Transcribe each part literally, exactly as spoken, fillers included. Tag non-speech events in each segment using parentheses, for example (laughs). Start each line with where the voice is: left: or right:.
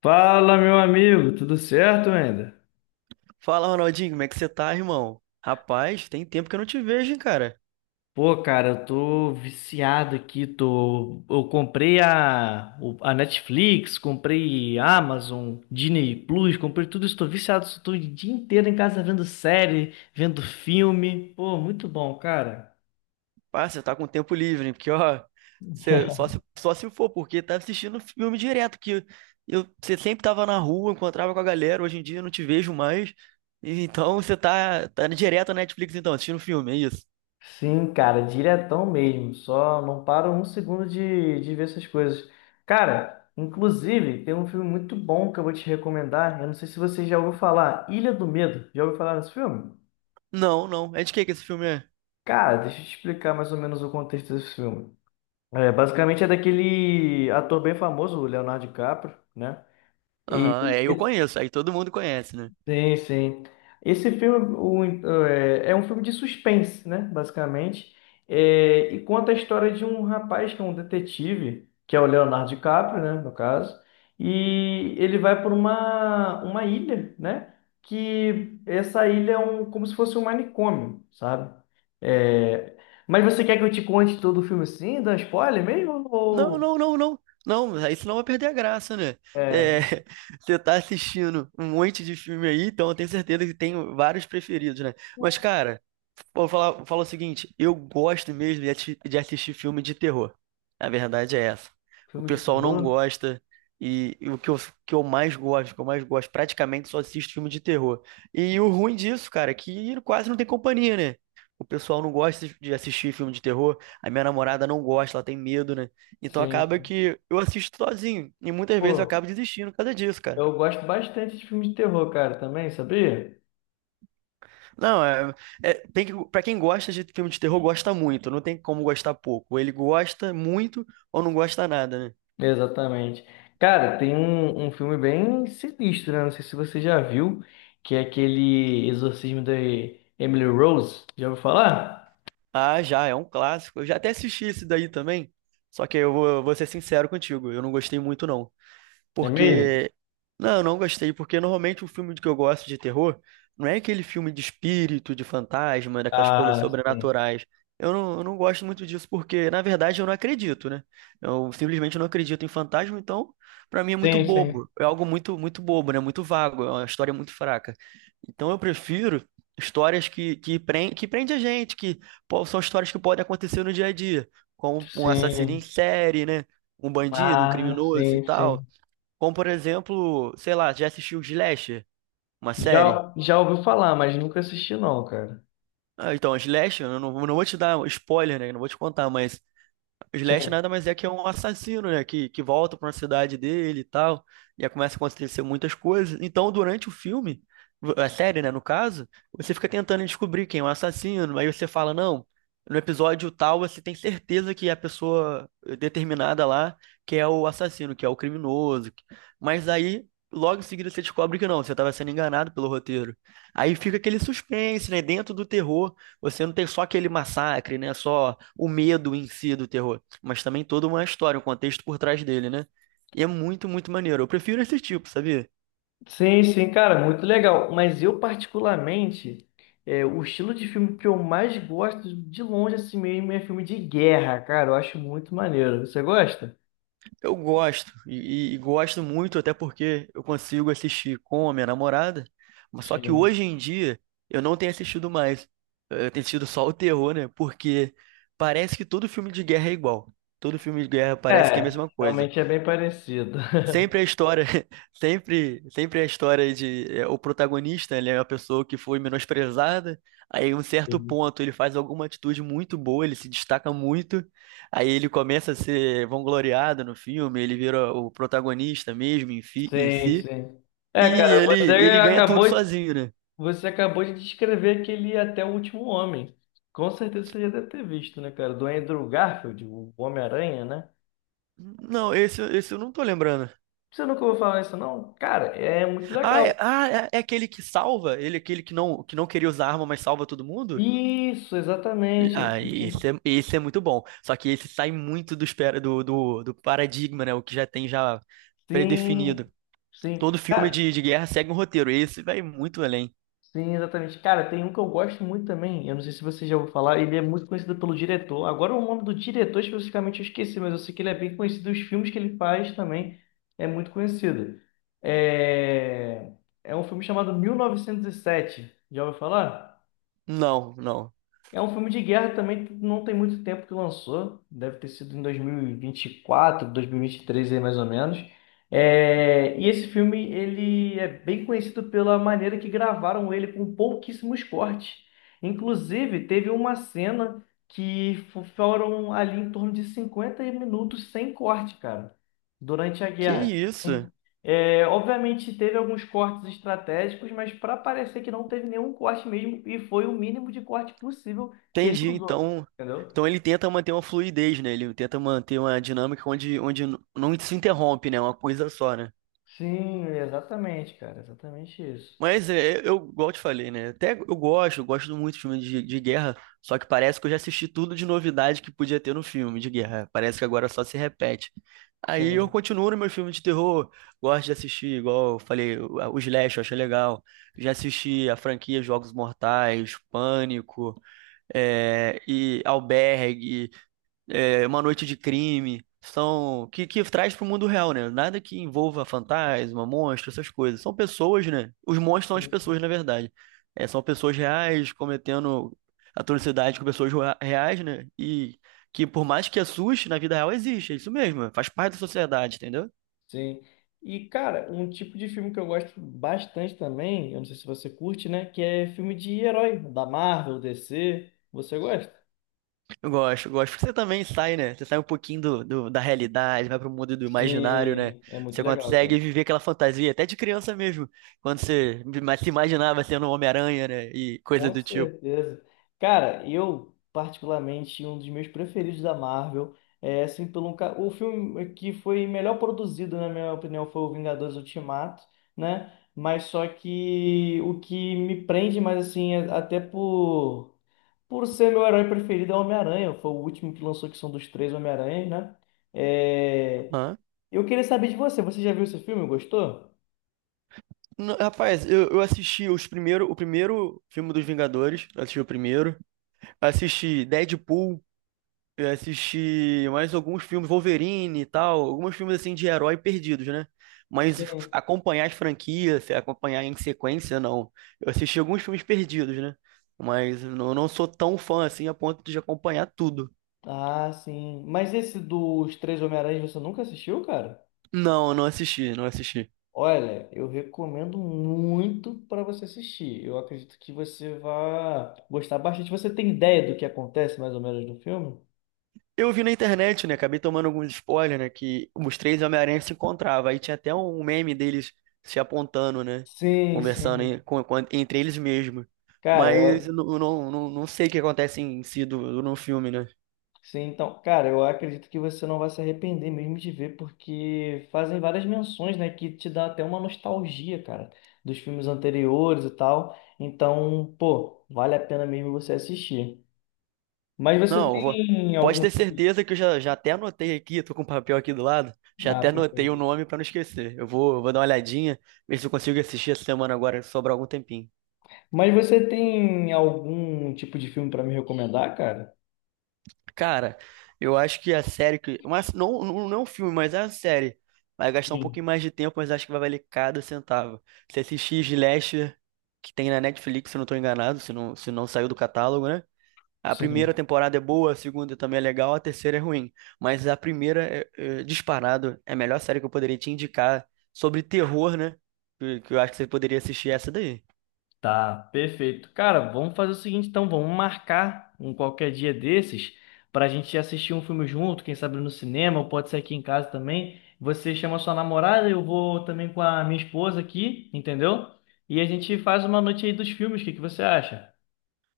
left: Fala, meu amigo, tudo certo ainda?
right: Fala, Ronaldinho, como é que você tá, irmão? Rapaz, tem tempo que eu não te vejo, hein, cara.
left: Pô, cara, eu tô viciado aqui, tô... Eu comprei a, o- a Netflix, comprei Amazon, Disney Plus, comprei tudo isso, tô viciado, tô o dia inteiro em casa vendo série, vendo filme. Pô, muito bom, cara.
right: Pá, você tá com tempo livre, hein? Porque, ó, você- só se, só se for, porque tá assistindo filme direto, que eu, você sempre tava na rua, encontrava com a galera, hoje em dia eu não te vejo mais. E Então você tá, tá direto na Netflix, então, assistindo filme, é isso?
left: Sim, cara, diretão mesmo. Só não paro um segundo de, de ver essas coisas. Cara, inclusive, tem um filme muito bom que eu vou te recomendar. Eu não sei se você já ouviu falar. Ilha do Medo. Já ouviu falar nesse filme?
right: Não, não. É de que que esse filme é?
left: Cara, deixa eu te explicar mais ou menos o contexto desse filme. É, basicamente é daquele ator bem famoso, o Leonardo DiCaprio, né? E
right: Aham, é, eu conheço, aí todo mundo conhece, né?
left: sim, sim. Esse filme o, é, é um filme de suspense, né? Basicamente. É, e conta a história de um rapaz que é um detetive, que é o Leonardo DiCaprio, né? No caso. E ele vai por uma, uma ilha, né? Que essa ilha é um, como se fosse um manicômio, sabe? É, mas você quer que eu te conte todo o filme assim? Dá spoiler mesmo?
right: Não,
left: Ou
right: não, não, não. Não, aí senão vai perder a graça, né?
left: é,
right: É, (laughs) você tá assistindo um monte de filme aí, então eu tenho certeza que tem vários preferidos, né? Mas, cara, Vou falar, vou falar o seguinte, eu gosto mesmo de, ati- de assistir filme de terror. A verdade é essa. O
left: filme de
right: pessoal não
left: terror?
right: gosta e, e o que eu, que eu mais gosto, que eu mais gosto, praticamente só assisto filme de terror. E o ruim disso, cara, é que quase não tem companhia, né? O pessoal não gosta de assistir filme de terror, a minha namorada não gosta, ela tem medo, né? Então
left: Sim,
right: acaba
left: sim.
right: que eu assisto sozinho e muitas vezes eu
left: Pô.
right: acabo desistindo por causa disso, cara.
left: Eu gosto bastante de filme de terror, cara, também, sabia?
right: Não, é, é- tem que, para quem gosta de filme de terror, gosta muito, não tem como gostar pouco. Ele gosta muito ou não gosta nada, né?
left: Exatamente. Cara, tem um, um filme bem sinistro, né? Não sei se você já viu, que é aquele Exorcismo da Emily Rose. Já ouviu falar?
right: Ah, já, é um clássico. Eu já até assisti esse daí também, só que eu vou, eu vou ser sincero contigo, eu não gostei muito não.
left: É mesmo?
right: Porque. Não, eu não gostei, porque normalmente o filme que eu gosto de terror não é aquele filme de espírito, de fantasma, daquelas coisas
left: Ah, sim.
right: sobrenaturais. Eu não, eu não gosto muito disso, porque, na verdade, eu não acredito, né? Eu simplesmente não acredito em fantasma, então, pra mim é muito
left: Sim, sim.
right: bobo. É algo muito, muito bobo, né? Muito vago, é uma história muito fraca. Então eu prefiro histórias que, que, prende, que prende a gente, que pô, são histórias que podem acontecer no dia a dia, como um assassino em
left: Sim.
right: série, né? Um bandido, um
left: Ah,
right: criminoso e
left: sim,
right: tal.
left: sim.
right: Como, por exemplo, sei lá, já assistiu Slasher, uma série?
left: Já, já ouviu falar, mas nunca assisti não, cara.
right: Ah, então, Slasher, eu não, não vou te dar spoiler, né? Não vou te contar, mas o Slash
left: Sim.
right: nada mais é que é um assassino, né? Que, que volta pra uma cidade dele e tal. E aí começa a acontecer muitas coisas. Então, durante o filme, a série, né, no caso, você fica tentando descobrir quem é o assassino. Aí você fala, não, no episódio tal você tem certeza que é a pessoa determinada lá que é o assassino, que é o criminoso. Mas aí, logo em seguida, você descobre que não, você estava sendo enganado pelo roteiro. Aí fica aquele suspense, né? Dentro do terror. Você não tem só aquele massacre, né? Só o medo em si do terror, mas também toda uma história, um contexto por trás dele, né? E é muito, muito maneiro. Eu prefiro esse tipo, sabia?
left: Sim, sim, cara, muito legal. Mas eu, particularmente, é, o estilo de filme que eu mais gosto, de longe assim mesmo, é filme de guerra, cara. Eu acho muito maneiro. Você gosta?
right: Eu gosto, e, e gosto muito, até porque eu consigo assistir com a minha namorada, mas só que
left: Sim.
right: hoje em dia eu não tenho assistido mais. Eu tenho assistido só o terror, né? Porque parece que todo filme de guerra é igual. Todo filme de guerra parece que é a
left: É,
right: mesma coisa.
left: realmente é bem parecido. (laughs)
right: Sempre a história, (laughs) sempre, sempre a história de é, o protagonista, ele é uma pessoa que foi menosprezada, aí em um certo
left: Sim,
right: ponto ele faz alguma atitude muito boa, ele se destaca muito, aí ele começa a ser vangloriado no filme, ele vira o protagonista mesmo em, fi- em
left: sim.
right: si,
left: Sim. É,
right: e
left: cara,
right: ele,
left: você
right: ele ganha tudo
left: acabou,
right: sozinho, né?
left: você acabou de descrever aquele Até o Último Homem. Com certeza você já deve ter visto, né, cara? Do Andrew Garfield, o Homem-Aranha, né?
right: Não, esse, esse eu não tô lembrando.
left: Você nunca ouviu falar isso, não? Cara, é muito
right: Ah, é,
left: legal.
right: ah, é é aquele que salva? Ele é aquele que não, que não queria usar arma, mas salva todo mundo?
left: Isso, exatamente.
right: Ah, isso é, isso é muito bom. Só que esse sai muito do, espera, do, do, do paradigma, né? O que já tem já predefinido.
left: Sim, sim.
right: Todo filme
left: Cara,
right: de, de guerra segue um roteiro. Esse vai muito além.
left: sim, exatamente. Cara, tem um que eu gosto muito também. Eu não sei se você já ouviu falar. Ele é muito conhecido pelo diretor. Agora, o nome do diretor especificamente eu esqueci, mas eu sei que ele é bem conhecido. Os filmes que ele faz também é muito conhecido. É, é um filme chamado mil novecentos e sete. Já ouviu falar?
right: Não, não.
left: É um filme de guerra também, que não tem muito tempo que lançou, deve ter sido em dois dois mil mil e vinte e quatro, dois mil e vinte vinte quatro, e três aí mais ou menos. É, e esse filme ele é bem conhecido pela maneira que gravaram ele com pouquíssimos cortes. Inclusive, teve uma cena que fo- foram ali em torno de cinquenta minutos sem corte, cara, durante a
right: Que
left: guerra. Então,
right: isso?
left: é, obviamente teve alguns cortes estratégicos, mas para parecer que não teve nenhum corte mesmo e foi o mínimo de corte possível que ele
right: Entendi.
left: usou,
right: Então,
left: entendeu?
right: então ele tenta manter uma fluidez, né? Ele tenta manter uma dinâmica onde, onde n- não se interrompe, né? Uma coisa só, né?
left: Sim, exatamente, cara, exatamente isso.
right: Mas é, eu, igual eu te falei, né? Até eu gosto, eu gosto muito de filme de, de guerra, só que parece que eu já assisti tudo de novidade que podia ter no filme de guerra. Parece que agora só se repete. Aí eu
left: Sim,
right: continuo no meu filme de terror, gosto de assistir, igual eu falei, o o Slash, eu achei legal. Já assisti a franquia Jogos Mortais, Pânico, é, e Albergue é, Uma Noite de Crime, são que, que traz para o mundo real, né? Nada que envolva fantasma, monstro, essas coisas. São pessoas, né? Os monstros são as
left: sim.
right: pessoas, na verdade. É, são pessoas reais cometendo atrocidade com pessoas rea- reais, né? E que por mais que assuste, na vida real existe, é isso mesmo, faz parte da sociedade, entendeu?
left: Sim. E, cara, um tipo de filme que eu gosto bastante também, eu não sei se você curte, né, que é filme de herói, da Marvel, D C. Você gosta?
right: Eu gosto, eu gosto. Porque você também sai, né? Você sai um pouquinho do, do- da realidade, vai pro mundo do imaginário, né?
left: Sim, é muito
right: Você
left: legal,
right: consegue
left: cara.
right: viver aquela fantasia, até de criança mesmo. Quando você ima- se imaginava sendo um Homem-Aranha, né? E coisa
left: Com
right: do tipo.
left: certeza. Cara, eu, particularmente, um dos meus preferidos da Marvel é, assim, pelo um, ca- o filme que foi melhor produzido, na minha opinião, foi o Vingadores Ultimato, né? Mas só que o que me prende mais, assim, é- até por, por ser meu herói preferido é o Homem-Aranha. Foi o último que lançou, que são dos três Homem-Aranhas, né? É,
right: Hã?
left: eu queria saber de você. Você já viu esse filme? Gostou?
right: N- Rapaz, eu, eu assisti os primeiro, o primeiro filme dos Vingadores. Eu Assisti o primeiro. Assisti Deadpool. Eu assisti mais alguns filmes, Wolverine e tal, alguns filmes assim de herói perdidos, né? Mas
left: Sim.
right: acompanhar as franquias, se acompanhar em sequência, não. Eu assisti alguns filmes perdidos, né? Mas eu não não sou tão fã assim a ponto de acompanhar tudo.
left: Ah, sim. Mas esse dos três Homem-Aranhas você nunca assistiu, cara?
right: Não, não assisti, não assisti.
left: Olha, eu recomendo muito para você assistir. Eu acredito que você vai gostar bastante. Você tem ideia do que acontece mais ou menos no filme?
right: Eu vi na internet, né? Acabei tomando alguns spoilers, né? Que os três Homem-Aranha se encontravam. Aí tinha até um meme deles se apontando, né?
left: Sim,
right: Conversando
left: sim.
right: em- com- com- entre eles mesmos.
left: Cara,
right: Mas
left: eu,
right: eu não, eu não, não, não sei o que acontece em si do, no filme, né?
left: sim, então, cara, eu acredito que você não vai se arrepender mesmo de ver, porque fazem várias menções, né, que te dá até uma nostalgia, cara, dos filmes anteriores e tal. Então, pô, vale a pena mesmo você assistir. Mas você
right: Não, eu vou...
left: tem
right: pode
left: algum...
right: ter certeza que eu já, já até anotei aqui, tô com o papel aqui do lado, já
left: Ah,
right: até anotei o
left: perfeito.
right: nome pra não esquecer. Eu vou, eu vou dar uma olhadinha, ver se eu consigo assistir essa semana agora, se sobrar algum tempinho.
left: Mas você tem algum tipo de filme para me recomendar, cara?
right: Cara, eu acho que a série que. Mas não, não, não é um filme, mas é a série. Vai gastar um pouquinho
left: Sim,
right: mais de tempo, mas acho que vai valer cada centavo. Se assistir Slasher, que tem na Netflix, se eu não tô enganado, se não, se não saiu do catálogo, né? A primeira
left: sim.
right: temporada é boa, a segunda também é legal, a terceira é ruim. Mas a primeira, é, é, disparado, é a melhor série que eu poderia te indicar sobre terror, né? Que, que eu acho que você poderia assistir essa daí.
left: Tá, perfeito. Cara, vamos fazer o seguinte então, vamos marcar um qualquer dia desses pra gente assistir um filme junto, quem sabe no cinema, ou pode ser aqui em casa também. Você chama sua namorada, eu vou também com a minha esposa aqui, entendeu? E a gente faz uma noite aí dos filmes, o que que você acha?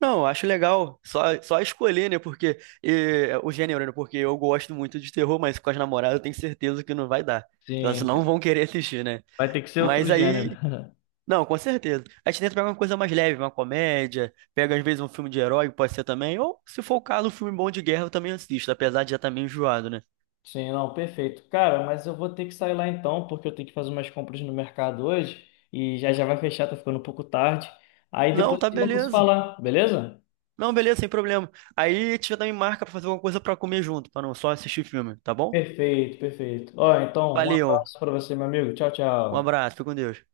right: Não, eu acho legal. Só, só escolher, né? Porque eh, o gênero, né? Porque eu gosto muito de terror, mas com as namoradas eu tenho certeza que não vai dar. Que elas
left: Sim.
right: não vão querer assistir, né?
left: Vai ter que ser outro
right: Mas
left: gênero.
right: aí.
left: (laughs)
right: Não, com certeza. A gente tenta pegar uma coisa mais leve, uma comédia, pega às vezes um filme de herói, pode ser também. Ou, se for o caso, um filme bom de guerra eu também assisto, apesar de já estar meio enjoado, né?
left: Sim, não, perfeito. Cara, mas eu vou ter que sair lá então, porque eu tenho que fazer umas compras no mercado hoje e já já vai fechar, tá ficando um pouco tarde. Aí
right: Não,
left: depois a
right: tá
left: gente volta a se
right: beleza.
left: falar, beleza?
right: Não, beleza, sem problema. Aí a gente já também marca pra fazer alguma coisa pra comer junto, pra não só assistir filme, tá bom?
left: Perfeito, perfeito. Ó, então, um
right: Valeu,
left: abraço pra você, meu amigo. Tchau,
right: um
left: tchau.
right: abraço, fica com Deus.